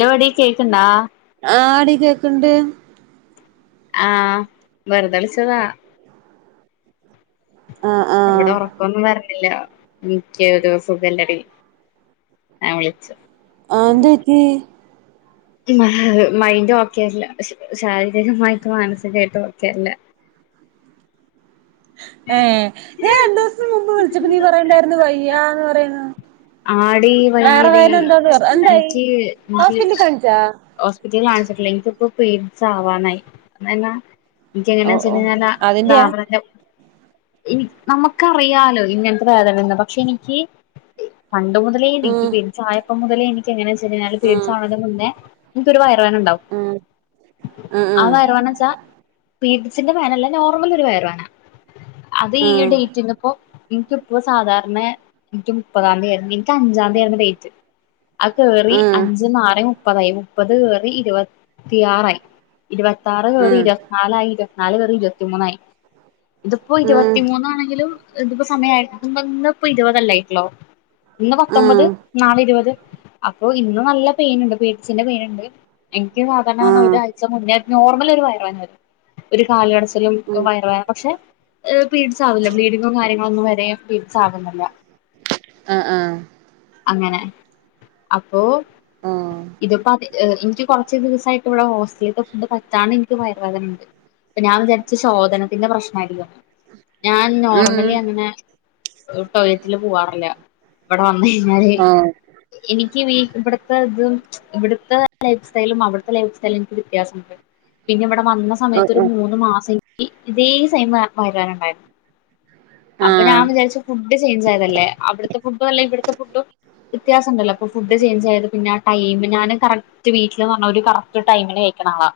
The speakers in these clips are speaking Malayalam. [unintelligible] കേക്ക്ണ്ടാ ആടി കേക്ക്ണ്ട് ആഹ് വെറുതെ വിളിച്ചതാ ആഹ് ആഹ് ഇവിടെ ഒറക്കൊന്നു വര്ണില്ലാ ഇന്ക്ക് ഒരു സുഗല്ലടി ആഹ് വിളിച്ചു ആഹ് എന്ത് പറ്റി [unintelligible] മൈൻഡ് ഒക്കെല്ല ശാരീരികമായിട്ടും മാനസികായിട്ടും ഒക്കെ അല്ല ഏഹ് ഞാൻ രണ്ടൂസം മുമ്പ് വിളിച്ചപ്പം നീ പറയണ്ടായിരുന്നു വയ്യാന്ന് പറയുന്നു ആടി വയറു വയ്യടി വേദന എന്താന്ന് പറയ് എന്തായി ഹോസ്പിറ്റലി കാണിച്ചാ ഹോസ്പിറ്റല് കാണിച്ചിട്ടില്ല ഇന്ക്ക് ഇപ്പം പിരീഡ്സ് ആവാനായി [unintelligible] ഓഹ് [unintelligible] എങ്ങനാ ഓഹ് വെച്ചാ [unintelligible] അതിന്റെയാ ഇതാവണ [unintelligible] നമുക്കറിയാലോ ഇങ്ങനത്തെ വേദനയന്ന് പക്ഷെഇനിക്ക് പണ്ട് മുതലേ എനിക്ക് ഉം പിരീഡ്സായപ്പം മുതലേ എനിക്ക് എങ്ങനെസ് [unintelligible] ഉം പിരീഡ്സാ മുന്നേ ഇന്ക്ക് ഒരു വയറുവേദന ണ്ടാവും ഉം ഉം ആഹ് വയറുവേനച്ചാ പിരീഡിസ്ന്റെ വേതന നല്ല നോർമൽ ഒരു വയറുവേന അത് ഉം ഈ ഉം ഡേറ്റിനിപ്പോ ഇനക്കിപ്പോ സാധാർണ ഇൻക്ക് മുപ്പതാംതി ആരുന്നു ഇന്ക്ക് അഞ്ചാംതി ആരുന്നു ഡേറ്റ് അഹ് കേറി ഉം അഞ്ച് മാറി മുപ്പതായി മുപ്പത് കേറി ഇരുപത്തിയാറായി ഇരുവത്താറ് കേറി ഉം ഇരുവത്ത്നാലായി ഇരുവത്ത്നാല് കേറി ഇരുവത്തിമൂന്നായി ഇതിപ്പോ ഇരുപത്തിമൂന്നാണെങ്കിലും ഇതിപ്പോ ഇന്ന് ഇപ്പോ ഇരുവതല്ലേ ആയിട്ടൊളൂ ഇന്ന് പത്തൊമ്പത് ഉം ഉം നാളെ ഇരുവത് അപ്പൊ ഇന്ന് നല്ല പെയിന്ണ്ട് പിരീഡ്സിൻ്റെ പെയിന്ണ്ട് ഇൻക്ക് ഉം ഒരാഴ്ച മുന്നേ നോർമൽ ഒരു വയറ് വേദന വരും ഒരു കാല് കടച്ചിലും ഉം ഒരു വയറ് വേദന പക്ഷേ എഹ് പിരീഡ്സ് ആവില്ല ബ്ലീഡിങ്ങും കാര്യങ്ങളൊന്നും വരെ പിരീഡ്സ് ആവുന്നില്ല ആഹ് ആഹ് അങ്ങനെ അപ്പോ ഓഹ് ഇതിപ്പോ [unintelligible] ഇൻക്ക് കൊറച്ച് ദിവസാ ഇവിടെ ഹോസ്റ്റലീത്തെ ഫുഡ് പറ്റാണ്ട് ഇൻക്ക് വയറ് വേദനണ്ട് അപ്പൊ ഞാൻ വിചാരിച്ച് ശോധനത്തിന്റെ പ്രശ്നായിരിക്കും ഞാൻ ഉം നോർമലി അങ്ങനെ എഹ് ടോയ്ലറ്റില് പോവാറില്ല ഇവിടെ വന്ന് കഴിഞ്ഞാല് ഓഹ് എനിക്ക് ഇനി ഇബടത്തെഇതും ലൈഫ് ഇവടത്തെ ലൈഫ് സ്റ്റൈലും അവിടുത്തെ ലൈഫ് സ്റ്റൈലും എനിക്ക് വ്യത്യാസണ്ട് പിന്നെ ഇവടെ വന്ന ഓഹ് സമയത്ത് ഒരു ഓഹ് മൂന്ന് മാസം ഇൻക്ക് ഇതേ സൈം വയറുവേനണ്ടായ്രുന്നു അപ്പൊ ഞാൻ ആഹ് വിചാരിച്ചു ഫുഡ് ചേഞ്ച് ആയതല്ലേ അവിടുത്തെ ഫുഡുംഅല്ല ഇവിടത്തെ ഫുഡും വ്യത്യാസംണ്ടല്ലോ അപ്പൊ ഫുഡ് ചേഞ്ച് ആയത് പിന്നെ ആ ടൈം ഞാന് കറക് ന്റെ വീട്ടില്ന്ന് പറഞ്ഞ ഒരു കറക്റ്റ് ടൈമിന് കഴിക്കണാളാ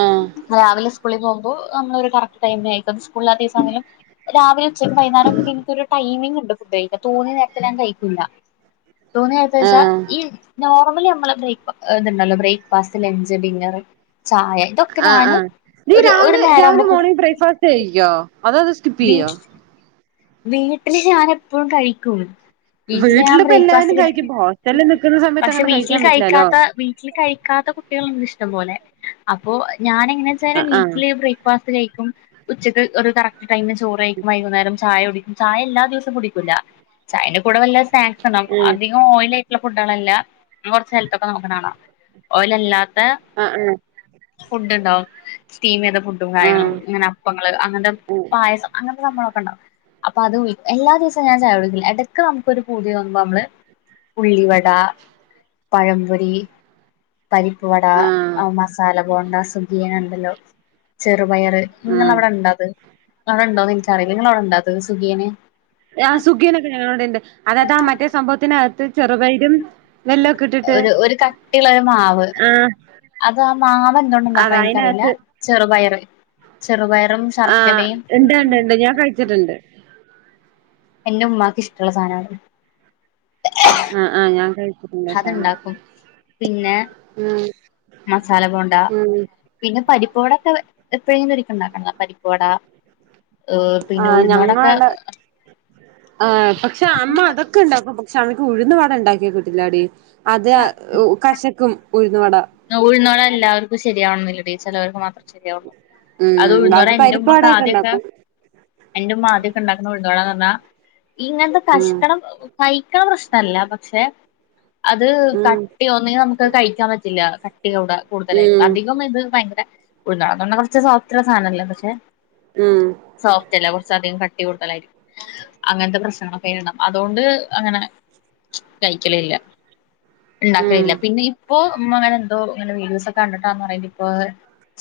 ആഹ് രാവിലെ സ്കൂളിൽ പോകുമ്പോൾ നമ്മള് ഒര് കറ [unintelligible] സ്കൂളില്ലാത്ത സമയം ആണെങ്കിലും രാവിലെ ഉച്ചക്കും വൈന്നരൊക്കെ ഇന്ക്ക് ഒരു ടൈമിംഗ് ഉണ്ട് ഫുഡ് കഴിക്കാൻ തോന്ന്യാ നേരത്ത് ഞാൻ കഴിക്കൂല്ല തോന്ന്യാ നേരത്ത്ന്ന് വെച്ചാ ആഹ് ഈ നോർമലി നമ്മള ബ്രേക്ക് [unintelligible] രാവിലെ ഇത്ണ്ടല്ലോ ബ്രേക്ക്ഫാസ്റ്റ് ലഞ്ച് ഡിന്നർ ചായ ഇതൊക്കെ ആഹ് ഞാന് ആഹ് നീ ഒരു ഒരു രാവിലെ നേരം ആവുമ്പോ രാവിലെ കു മോണിംഗ് ബ്രേക്ക്ഫാസ്റ്റ് കഴിക്കോ അതോ [unintelligible] [unintelligible] വീട്ടില് ഞാൻ എപ്പോഴും കഴിക്കും വീട്ടില് വീട്ടിലിപ്പ എല്ലാവരും ഞാബ്രേക്ക്ഫാസ്റ്റ് കഴിക്കും കി ഇപ്പ ഹോസ്റ്റലിൽ നിൽക്കുന്ന [inaudible] സമയത്ത് പക്ഷെ അങ്ങനെ വീട്ടില് കഴിക്കാൻ പറ്റില്ലല്ലോ ക്കാത്ത ബി വീട്ടില് കഴിക്കാത്ത കുട്ടിയളിണ്ട് ഇഷ്ടം പോലെ. അപ്പോ ഞാൻ എങ്ങനെയാച്ചാല് ആഹ് വീട്ടില് ആഹ് ബ്രേക്ക് ഫാസ്റ്റ് കഴിക്കും ഉച്ചക്ക് ഒരു കറ ടൈമ് ചോറയ്ക്കും വൈകുന്നേരം ചായ കുടിക്കും ചായ എല്ലാ ദിവസും കുടിക്കൂല ചായ കൂടെ വല്ല സാക്സുണ്ടാവും അധികം ധികം ഓയിലായിട്ടുള്ള ഫുഡാളല്ല ഞാ കൊറച്ച് ഹെൽത്തൊക്കെ നോക്ക്‌ണാളാ ഓയിലല്ലാ ആഹ് ഇൺ ഫുഡ് ഇണ്ടാവും സ്റ്റീമെയ്ത ഫുഡും കാര്യങ്ങളും ആഹ് ഇങ്ങനെ അപ്പങ്ങള് അങ്ങനത്തെ പായസം അങ്ങൻത്തെ സംഭളൊക്കെ ഇണ്ടാവും. അപ്പൊ അത് ഇ എല്ലാ ദിവസവും ഞാൻ ചായുടിക്കില്ല എടക്ക് നമക്കൊരു പൂതി തോന്നുമ്പോ അമ്മള് ഉള്ളിവട പഴംമ്പൊരി പരിപ്പ് വട ആഹ് മസാല ബോണ്ട സുഖീയൻ ഇണ്ടല്ലോ ചെറുപയറ് ആഹ് ഇങ്ങളവിടെ ഇണ്ടോ അത്? അവിടെ ഇണ്ടോന്ന് ഇൻക്കറിയില്ല ഇങ്ങളവിടെ ഉണ്ടോ അത് സുഖിയന്? ആഹ് സുഖിയനോക്കെ ഞങ്ങളെ ഇവിടെണ്ട് അതായത് ആ മറ്റേ സംഭവത്തിനകത്ത് ചെറുപയ്രും ഒരു ഒരു കട്ടിയുള്ളോരു മാവ്. ആഹ് അത് ആ മാവ് എന്തോണ്ടാ അത ഇണ്ടാക്കണെ എനിക്കറിയില്ല അതിനകത്ത് ചെറുപയറ് ചെറുപയറും ആഹ് ശർക്കരയും ഇണ്ട് ഇണ്ട് ഇണ്ട് ഞാൻ കഴിച്ചിട്ടുണ്ട്. എന്റെ ഉമ്മാക്ക് ഇഷ്ടുള്ള സാനാ അത്. ആഹ് ആഹ് ഞാ കഴിച്ചിട്ടുണ്ട് ട്ടാ അത്ണ്ടാക്കും അത് പിന്നെ ആം. മസാല ബോണ്ട. പിന്നെ പരിപ്പ് വടയോക്കെ എപ്പോഴെങ്കിലും ഒരിക്ക ഇണ്ടാക്ക്‌ണത പരിപ്പ് വട ഹ് പിന്നെ ആഹ് ഉഴുന്നുവടൊക്കെ ഞങ്ങളവിടെ ആഹ് പക്ഷെ അമ്മ അതൊക്കെ ഇണ്ടാക്കും പക്ഷെ അമ്മക്ക് ഉഴുന്ന് പാട ഉണ്ടാക്കിയ കിട്ടില്ലാടി. അത് ആഹ് കശക്കും ഉഴുന്ന് വട. ഉഴുന്ന് വട എല്ലാവർക്കും ശരിയാവണം എന്നില്ല ഡി ചെലവർക്ക് മാത്രം ശരിയാവോള്ളു. അത് ഉം ഉഴുന്നു വട ബാക്കി പരിപ്പ് എന്റുമ്മക്ക്‌ വടയൊക്കെ ആദ്യൊക്കെ ഉണ്ടാക്കും എന്റുമ്മ അദ്യൊക്കെ ഇണ്ടാക്കുന്ന ഉഴുന്നുവടാന്നർഞ്ഞാ ഇങ്ങനത്തെ ഉം കശ്കടം ഒ ക്കയ്ക്കണ പ്രശ്നല്ല പക്ഷെ അത് ഉം കട്ട്യോ ഒന്നെങ്കി നമുക്കത് കഴിക്കാൻ പറ്റി ത്തില്ല കട്ടികൂട കൂടുതലായിട്ട് ഉം അധികം ഇത് ഭയങ്കര ഉഴുന്ന് വടാന്നർഞാ കോർച്ച് സോഫ്റ്റ് ഉള്ള സാനല്ലേ പക്ഷെ ഉം. സോഫ്റ്റല്ല കൊറച്ച അധികം കട്ടി കൂടുതലായിരിക്കും. അങ്ങൻത്തെ പ്രശ്നങ്ങളൊക്കെ അയിന് ഇണ്ടാവും അതോണ്ട് അങ്ങനെ കഴിക്കലില്ല. ഉം ഇണ്ടാക്കലില്ല പിന്നെ ഇപ്പോ ഇമ്മ അങ്ങനെ എന്തോ ഇങ്ങനെ വീഡിയോസോക്കെ കണ്ടിട്ടാന്നറീല്ല ഇപ്പോ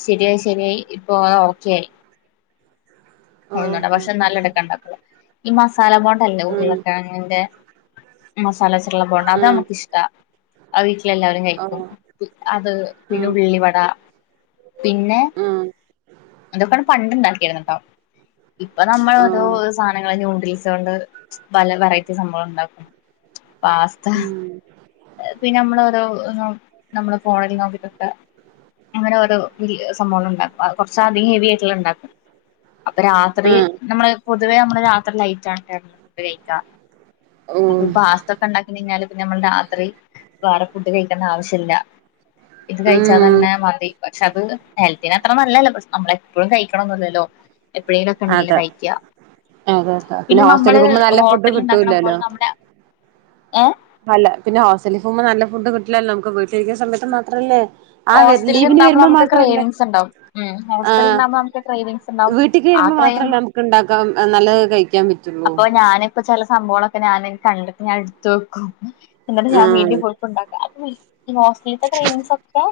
ശരിയായി ശരിയായി ഇപ്പോ ഓക്കെ ആയി. [inaudible] ഉഴുന്ന് വട പക്ഷെ എന്നാലും എടുക്കണ്ട ഈ മസാല ബോണ്ട അല്ലേ ഉം ഉരുളക്കെഴങ്ങിന്റെ മസാല വെച്ചിട്ട്ള്ള ബോണ്ട ഉം അതമ്മക്ക്‌ ഇഷ്ടാ. അത് വീട്ടിലെ എല്ലാവരും കയിക്കും ഓഹ് അത് പിന്നെ ഉം ഉള്ളിവട പിന്നെ ഉം ഇതൊക്കെ ആണ് പണ്ട് ഇണ്ടാക്കിയിരുന്നെട്ടോ. ഇപ്പൊ നമ്മള് ഓരോ ഓഹ് സാനങ്ങള് നൂഡിൽസ് കൊണ്ട് പല വെറൈറ്റി സംഭവങ്ങളും ഉണ്ടാക്കും പാസ്ത ഉം പിന്നെ നമ്മള് ഓരോ ന നമ്മള് ഫോണിൽ നോക്കീട്ടൊക്കെ അങ്ങനെ ഓരോ ഇ സംഭവങ്ങളുണ്ടാക്കും കൊറച്ച് അധികം ഹെവി ആയിട്ടുള്ള ഇണ്ടാക്കും. അപ്പൊ രാത്രി ആഹ് നമ്മള് പൊതുവെ നമ്മള് രാത്രി ലൈറ്റ് ആയിട്ടാണ് ഫുഡ് കഴിക്കാ. അപ്പൊ ഈ ഓഹ് പാസ്തയൊക്കെയുണ്ടാക്കി കഴിഞ്ഞാല് പിന്നെ നമ്മള് രാ ത്രി വേറെ ഫുഡ്ഡ് കഴിക്കണ്ട ആവശ്യല്ല ഇത് കഴിച്ചാ ഉം തന്നെ മതി പക്ഷെ അത് ഹെൽത്തിനത്ര നല്ലതല്ല പക്ഷെ നമ്മള് എപ്പഴും കഴിക്കണൊന്നില്ലല്ലോ എപ്പഴേങ്കിലൊക്കെ അല്ലേ അതെ കഴിക്ക്യാ അതെ അതെ പിന്നെ ഹോസ്റ്റലിൽ നമ്മള് പോകുമ്പോ നല്ല ഫുഡ് ഹോട്ടലിലുണ്ടാക്കണ കിട്ടൂലല്ലോ പോലെ നമ്മുടെ ഏഹ് അല്ല പിന്നെ ഹോസ്റ്റലിൽ പോകുമ്പോ നല്ല ഫുഡ് കിട്ടില്ലല്ലോ നമുക്ക് വീട്ടിലിരിക്കുന്ന സമയത്ത് മാത്രവല്ലേ ഹോസ്റ്റലിൽ ഇണ്ടാകുമ്പൊ നമുക്ക് ക്രെയിവിങ്സ് ഉണ്ടാവും ഹോസ്റ്റലിൽ ഇണ്ടകുമ്പൊ നമുക്ക് ക്രെയിവിങ്സ് ഉണ്ടാവും വീട്ടി ആ വരുമ്പോ ക്രേവി മാത്രമല്ലേ നമുക്ക് ഇണ്ടാക്കാം നല്ലത് കഴിക്കാൻ പറ്റു അപ്പൊ ഞാനിപ്പോ ചെല സംഭവങ്ങളൊക്കെ ഞാന് കണ്ടിട്ട് ഞാന് എടുത്ത് വെക്കും എന്നിട്ട് ഞാൻ ഉം വീട്ടിൽ പോയിട്ടുണ്ടാക്കും ഹോസ്റ്റലിത്തെ ക്രെയിവിങ്ങ്സൊക്കെ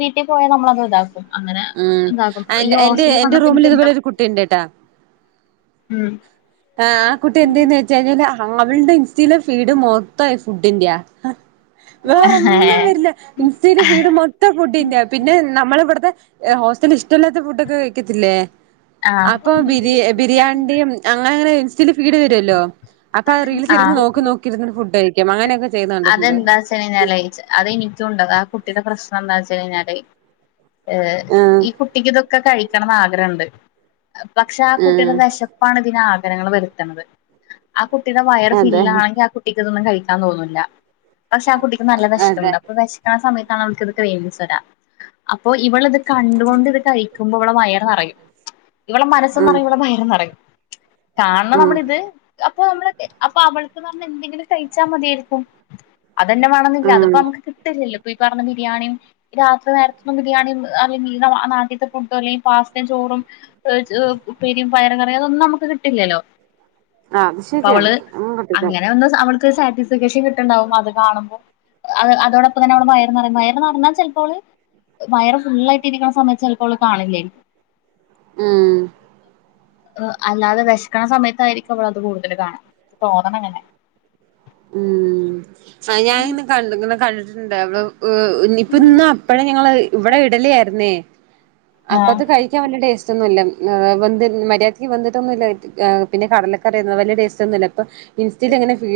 വീട്ടിൽ പോയ നമ്മളത് ഇതാക്കും അങ്ങനെ ഉം ഇതാക്കും ഈ എന്റെ എന്റെ ഹോസ്റ്റലിൽ എന്റെ വന്നപ്പോ എനിക്ക് റൂമിൽ എന്തൊ ഇതുപോലെ ഒരു കുട്ടി ഉണ്ട് ട്ടാ ഉം ആഹ് ആ കുട്ടി എന്ത് ചെയ്യൂന്ന് വെച്ച് കഴിഞ്ഞാല് അവളുടെ ഇൻസ്റ്റയിലെ ഫീഡ് മൊത്തം ഫുഡ്ഡിന്റെയാ വേറൊന്നും വരില്ല ഇൻസ്റ്റയിലെ ഫീഡ് മൊത്തം ഫുഡ്ഡിന്റെയാ പിന്നെ നമ്മള് ഇവിടുത്തെ ഹോസ്റ്റലിൽ ഇഷ്ടവില്ലാത്ത ഫുഡ്ഡൊക്കെ കഴിക്കത്തില്ലേ ആഹ് അപ്പൊ ബിരി ബിരിയാണ്ടിയും അങ്ങനെ അങ്ങനെ ഇൻസ്റ്റശില് ഫീട് വരുല്ലോ അപ്പൊ ആ റീൽസ് ഇരുന്ന് നോക്കി നോക്കി ഇരുന്ന് ഫുഡ്ഡ് കയിക്കും അങ്ങനെയൊക്കെ ചെയ്യുന്നെ കണ്ടിട്ടുണ്ട് [unintelligible] അത് എനിക്കും ഉണ്ട് ആഹ് കുട്ടിയുടെ പ്രശ്നം എന്താന്ന് വെച്ച് കഴിഞ്ഞാല് ഏഹ് ആ ഈ കുട്ടിക്ക് ഇതൊക്കെ കഴിക്കണംന്ന് ആഗ്രഹവുണ്ട് പക്ഷെ ആഹ് കുട്ടിയുടെ ഉം വെശ പ്പാണ് ഇതിന് ആഗ്രഹങ്ങൾ വരുത്തണത് ആഹ് കുട്ടിയുടെ വയറ് അതെ ഫില്ലാണെങ്കിൽ ആഹ് കുട്ടിക്ക് ഇതൊന്നും കഴിക്ക ക്കാൻ തോന്നൂല്ല പക്ഷെ ആഹ് കുട്ടിക്ക് നല്ല അതെ വെശക്കണണ്ട് അപ്പൊ വെശ ക്കണ സമയത്താണ് അവൾക്ക് ക്രേവിങ്ങ്സ് വരുക അപ്പൊ ഇവള് അത് കണ്ടുകൊണ്ട് ഇത് കഴി ക്കുമ്പോൾ ഇവടെ വയറ് നെറയും ഇവളെ മനസ്സും ഉം നെറയും ഇവളടെ വയറും നെറയും കാരണം ഉം നമ്മള് ഇത് അപ്പൊ നമ്മള് അപ്പൊ അവൾക്കന്ന് പറഞ്ഞാ എന്തെങ്കിലും കഴിച്ചാ മതിയായിരിക്കും അതന്നെ വെണോന്നില്ല ഉം അതിപ്പൊ നമുക്ക് കിട്ടില്ലലോ ഇപ്പൊ ഈ പറഞ്ഞ ബിരിയാണിയും രാത്രി നേരത്തൊന്നും ബിരിയാണിയും അല്ലേ മീനോ നാട്ടിത്തെ ഫുഡ്ഡോ അല്ലെ പാസ്തയും ചോറും പൊരിച്ചതും ഉപ്പേരിയും പയറ് കറിയും ഇതൊന്നും നമുക്ക് കിട്ടില്ലല്ലോ ആ അത് അപ്പൊ ശരിയാണ് അവള് അങ്ങനെ ഒന്ന് സ അവള് സാറ്റിസ്ഫാക്ഷൻ കിട്ടുന്നുണ്ടാവും അത് കാണുമ്പോ അത് അതോടൊപ്പം തന്നെ അവളെ വയ വയറ് നിറഞ്ഞാൽ ചിലപ്പോ അവള് വയറ് ഫുള്ളായിട്ടിരിക്കുന്ന സമയത്ത് ചിലപ്പോ അവള് കാണില്ലായിരിക്കും ഉം അല്ലാതെ വിശക്കണ സമയത്തായിരിക്കും അവളത് കൂടുതല് കാണുക തോന്നണങ്ങനെ കണ്ട്ക്കണ് കണ്ടിട്ടുണ്ട് അവള് ഏഹ് ഇനീപ്പൊ ഇന്ന് അപ്പഴേ ഞങ്ങള് ഇവിടെ ഇഡ്ഡലി ആയിരുന്നേ അപ്പൊ ആ അത് കഴി ക്കാൻ വല്ല ടേസ്റ്റ് ഒന്നുമില്ല ഏഹ് വെന്ത് മര്യാദക്ക് വെന്തിട്ടൊന്നൂലേ ഏഹ് പിന്നെ കടലക്കറിയുന്നത് വല്ലിയ ടേസ്റ്റ് ഒന്നുമില്ല ഇപ്പൊ ഇൻസ്റ്റയിൽ ഇങ്ങനെ ഫി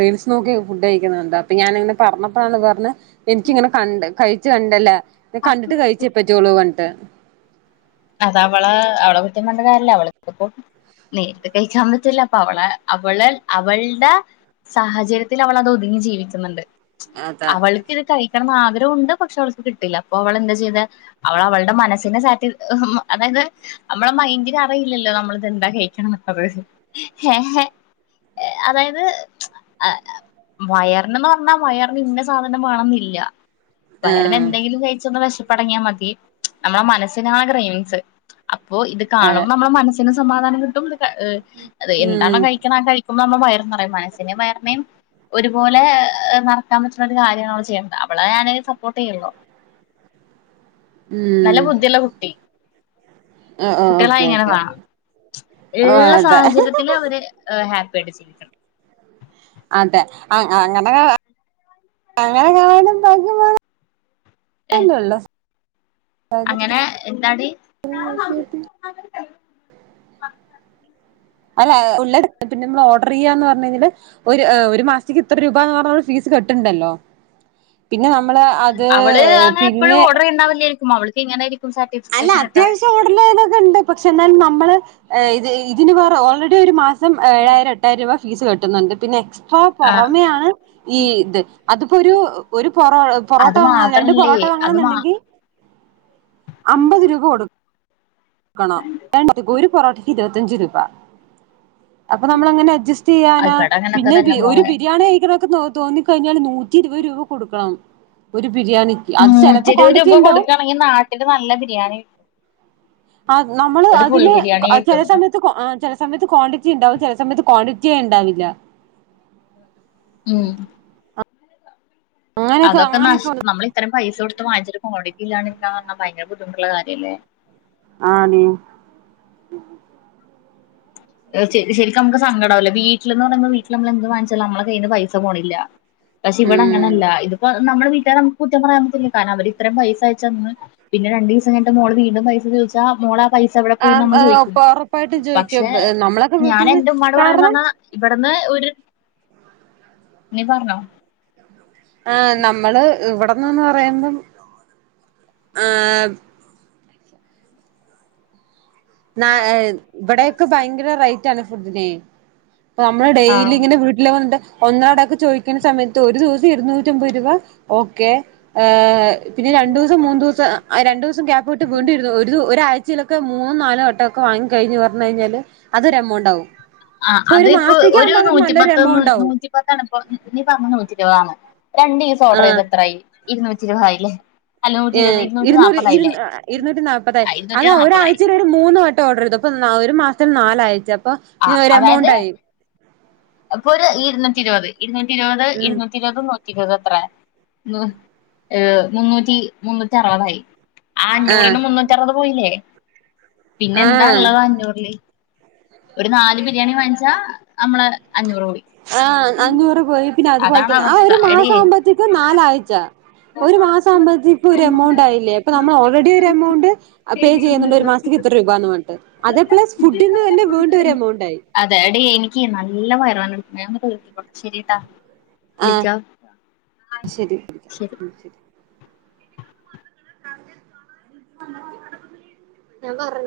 റീൽസ് നോക്കി ഫുഡ്ഡ് കഴിക്കുന്നെ കണ്ടു അപ്പൊ ഞാനിങ്ങനെ പറഞ്ഞപ്പോഴാണ് പറഞ്ഞെ എനിക്കിങ്ങനെ കണ്ട് കഴിച്ച് കണ്ടല്ല കണ്ടിട്ട് കഴിച്ചേപ്പറ്റോളോ പറഞ്ഞിട്ട് അതവളെ അവളെ കുറ്റം പറഞ്ഞിട്ട് കാര്യോല അവൾക്കിപ്പോ നേരിട്ട് കഴിക്കാൻ പറ്റുല്ല അപ്പൊ അവളെ അവള് അവൾടെ സാഹചര്യത്തിൽ അവൾ അത് ഒതുങ്ങി ജീവിക്കുന്നുണ്ട് അതാ അവൾ ഇത് കഴിക്കണംന്ന് ആഗ്രഹവുണ്ട് പക്ഷെ അവൾക്ക് കിട്ടില്ല അപ്പൊ അവൾ എന്താ ചെയ്തേ അവൾ അവളുടെ മനസ്സിനെ സാറ്റി അതായത് നമ്മളെ മൈന്റിന് അറിയില്ലല്ലോ നമ്മളിത് എന്താ കഴിക്കണെന്നുള്ളത് ഏഹ് എ അതായത് മ്മച് [unintelligible] ആ വയറിനന്ന് പറഞ്ഞാ വയറിന് ഇന്ന സാധനം വേണംന്നില്ല വയറിന് ആഹ് എന്തെങ്കിലും കഴിച്ചൊന്ന് വെശപ്പടങ്ങിയാ മതി നമ്മളെ മനസ്സിനാണ് കെറെൻസ് അപ്പോ ഇത് അതെ കാണുമ്പോ നമ്മളെ മനസ്സിന് സമാധാനം കിട്ടും ഏ എന്താണോ ഉം കഴിക്കുന്നത് ആ കഴി ഇപോ നമ്മ വയറും നെറയും മനസ്സിനേം വയറിനേം - ഒരുപോലെ നറക്കാൻ പറ്റുന്ന ഒരു കാര്യണ് അവള് ചെയ്യേണത് അവളെ ഞാൻ സപ്പോർട്ട് ചെയ്യുള്ളൂ നല്ല ഉം ബുദ്ധിയുള്ള കുട്ടി ഓ ഓ കുട്ടികളായി ഓക്കെ ഇങ്ങനെ ഓക്കെ വേണം ഓ ഇള്ള അതാ സാഹചര്യത്തില് അവര്- ഏ ഹാപ്പിയിട്ട് ചിരിക്കണം അതെ അങ്ങനെ അങ്ങനെ കാണാനും ഭാഗ്യം വേണം ഏഹ് തന്നെള്ളൂ അങ്ങനെ എന്താടി അല്ല ഉള്ള എടക്ക് പിന്നെ ഓർഡർ ചെയ്യാ എന്ന് പറഞ് എങ്കില് ഒരു മാസത്തേക്ക് ഇത്ര രൂപ എന്ന് പറഞ്ഞ നമ്മള് ഫീസ്- ഫീസ് കെട്ട്ണ്ടല്ലോ പിന്നെ നമ്മള് അത് പിന്നെ- ഉണ്ടാവില്ലായിരിക്കും അവൾക്കിങ്ങാനായിരിക്കും സാ- അല്ല അത്യാവശ്യം ഓടുന്നെനോക്കെ ഒണ്ട് പക്ഷെ എന്നാലും നമ്മള് ഇതിന് വേറെ ഓൾറെഡി- ഒരേ ഒരു മാസം ഏഴായിരം എട്ടായിരം രൂപ ഫീസ് കിട്ടുന്നുണ്ട് പിന്നെ എക്സ്ട്രാ പൊറമെയാണ്- ഈ ആഹ് ഇത് അതിപ്പോ ഒരു ഒരു പൊറോ പൊറോട്ട അത് വാങ്ങണം രണ്ട് മാത്രല്ലേ പൊറോട്ട വാങ്ങണം അത് മാ എന്നുണ്ടെങ്കിൽ- അമ്പത് രൂപ കൊടുക്ക- ക്കണം രണ്ട ഒരു പൊറോട്ടക്ക് ഇരുപത്ത്ഞ്ച് രൂപ അപ്പൊ നമ്മള് എങ്ങനെ അഡ്ജസ്റ്റ് ചെയ്യാനാ ഇവിടെ അങ്ങനൊക്കെ പിന്നെ തന്നെ ഒരു മോളെ ബിരിയാണി കഴിക്കണൊൽക്ക് തൊ - തോന്നിക്കഴിഞ്ഞാല് നൂറ്റി ഇരുപത് രൂപ കൊടുക്കണം ഒരു ബിരിയാണി നൂറ്റി ഇരുപത് രൂപ കൊടുക്കയാണെങ്കിൽ നാട്ടില് നല്ല ബിരിയാണി കിട്ടും ആ നമ്മള് ഒരു ഫുൾ അതിന് ബിരിയാണി ചെല കിട്ടും സമയത്ത്- ചെല സമയത്ത് ക്വാണ്ടിറ്റി ഇണ്ടാവും ചെല സമയത്ത് ക്വാണ്ടിറ്റിയേ ഇണ്ടാവില്ല ഉം അങ്ങനെയൊക്കെ അതൊക്കെ നഷ് അങ്ങനെയൊക്കെ നമ്മള് ഇത്രേം പൈസ കൊടുത്ത് വാങ്ങിചിട്ട് കോണ്ടിറ്റി ഇല്ലാതിരുന്നാ ഭയങ്കര ബുദ്ധിമുട്ടുള്ള കാര്യയല്ലേ ആന് [unintelligible] ശരിക്കും നമുക്ക് സങ്കടാവുലെ വീട്ടിൽന്ന് പറയുമ്പ വീട്ടില് നമ്മള് എന്ത് വാങ്ങിച്ചാലും നമ്മളെ കയ്യിന്ന് പൈസ പോണില്ല പക്ഷെ ഇവിടെ ഉം അങ്ങനെയല്ല, ഇതിപ്പോ നമ്മുടെ വീട്ടാരെ നമ്മക്കും കുറ്റം പറയാൻ പാടില്ല കാരണം അവര് ഇത്രയും പൈസ അയച്ച് തന്ന് പിന്നെ രണ്ടു ദിവസം കഴിഞ്ഞിട്ട് മോള് വീണ്ടും പൈസ ചോദിച്ചാ മോളെ ആ പൈസ എവിടെ പോയിന്ന് നമ്മള് ചോദിക്കും ഉറപ്പായിട്ടും പക്ഷെ ചോയ്ക്കും എ - ഞാൻ എന്റെ ഉമ്മാട് പറയും എന്നന്നാ ഇവിടുന്ന് ഒരു നീ പറഞ്ഞോ- ആഹ് നമ്മള് ഇവിടന്ന്ന്ന് പറയുമ്പം ആഹ് - ഇവിടെയൊക്കെ ഭയങ്കര റേറ്റ് ആണ് ഫുഡിനെ നമ്മള് ഡെയിലി ഇങ്ങനെ വി- ല്ലോണ്ട് ഒന്നരാടക്കെ ചോദിക്കുന്ന സമയത്ത് ഒരു ദിവസം ഇരുന്നൂറ്റി അമ്പത് രൂപ ഓക്കെ ആഹ് പിന്നെ രണ്ടു ദിവസം മൂന്നുദിവസം ആ രണ്ട് ദിവസം ഗ്യാപ്പ്ട്ട് വീണ്ടും ഇരുന്നു ഒരു ഒരാഴ്ചയിലൊക്കെ മൂന്ന്- മൂന്ന് നാല് വട്ടൊക്കെ വാങ്ങി കഴിഞ് പറഞ് കഴിഞ്ഞാല്- അതൊരു എമൗണ്ടാവും, ആ ഇപ്പൊ ഒരു അത് മാസത്തേക്ക് ആകുമ്പോ അത് നല്ലൊരു എമൗണ്ടാവും ഇപ്പതന്നപ്പോ നീ പറഞ്ഞെ നൂറ്റിരുപത് ആണോ രണ്ടു ദിവസം ആ ഓർഡർ ചെയ്ത എത്രായി ഇരുന്നൂറ്റി ഇരുപത് ആയിലെ അപ്പൊ - അല്ല നൂറ്റി ഉം ഇരുന്നൂറ് ഇരു ഇരുന്നൂറ്റി നാല്പതായി ആ ഇരുന്നൂറ്റി അതാ നാല്പതായി ഒരാഴ്ച- മൂന്നുവെട്ടം ഓർഡർ ചെയ്തു അപ്പൊ ഒരു മാസം നാലാഴ്‌ച്ച അപ്പൊ ഒരു എമൗണ്ട് ആയി അപ്പൊ ഒരു ഇരുന്നൂറ്റി ഇരുപത് ഇരുന്നൂറ്റി ഇരുപത് ഉം ഇരുന്നൂറ്റി- ഇരുവതും നൂറ്റിരുപതും എത്ര നൂഏഹ് മുന്നൂറ്റി മുന്നൂറ്റി അറുപതായി. ആ ആഹ് അഞ്ഞൂറിന്ന് മുന്നൂറ്ററുത് പോയില്ലേ പിന്നെ എന്താ ആഹ് ഒള്ളത് അഞ്ഞൂറില്? ഒരു നാല് ബിരിയാണി വാങ്ങിച്ചാ നമ്മളെ അഞ്ഞൂറ് പോയി. ആഹ് അഞ്ഞൂറ് പോയി പിന്നെ അതുപോലെ അതാണ് തന്നെ ആ അവസ്ഥ ഒരു മാസം എടിയേ ആവുമ്പോത്തേക്കും നാലാഴ്ച്ച. ഒരു മാസം ആവുമ്പോഴത്തേക്കും ഒരു എമൗണ്ട് ആയില്ലേ ഇപ്പൊ നമ്മള് ഓൾറെഡി ഒരു എമൗണ്ട്. പേ ചെയ്യുന്നുണ്ട് ഒരു മാസക്ക് ഇത്ര രൂപാന്ന് പറഞ്ഞിട്ട് അതേ പ്ലസ് ഫുഡിന്ന് തന്നെ വീണ്ടും ഒരു എമൗണ്ട് ആയി. അതെ ടി എനിക്ക് നല്ല വയറുവേദന എടുക്കണ്ട് ഞാനൊന്ന് കുളിക്കട്ടെ ശരിട്ടാ. ആഹ് വിളിക്കാം ശരി ശരി. [unintelligible] ഞാൻ പറഞ്.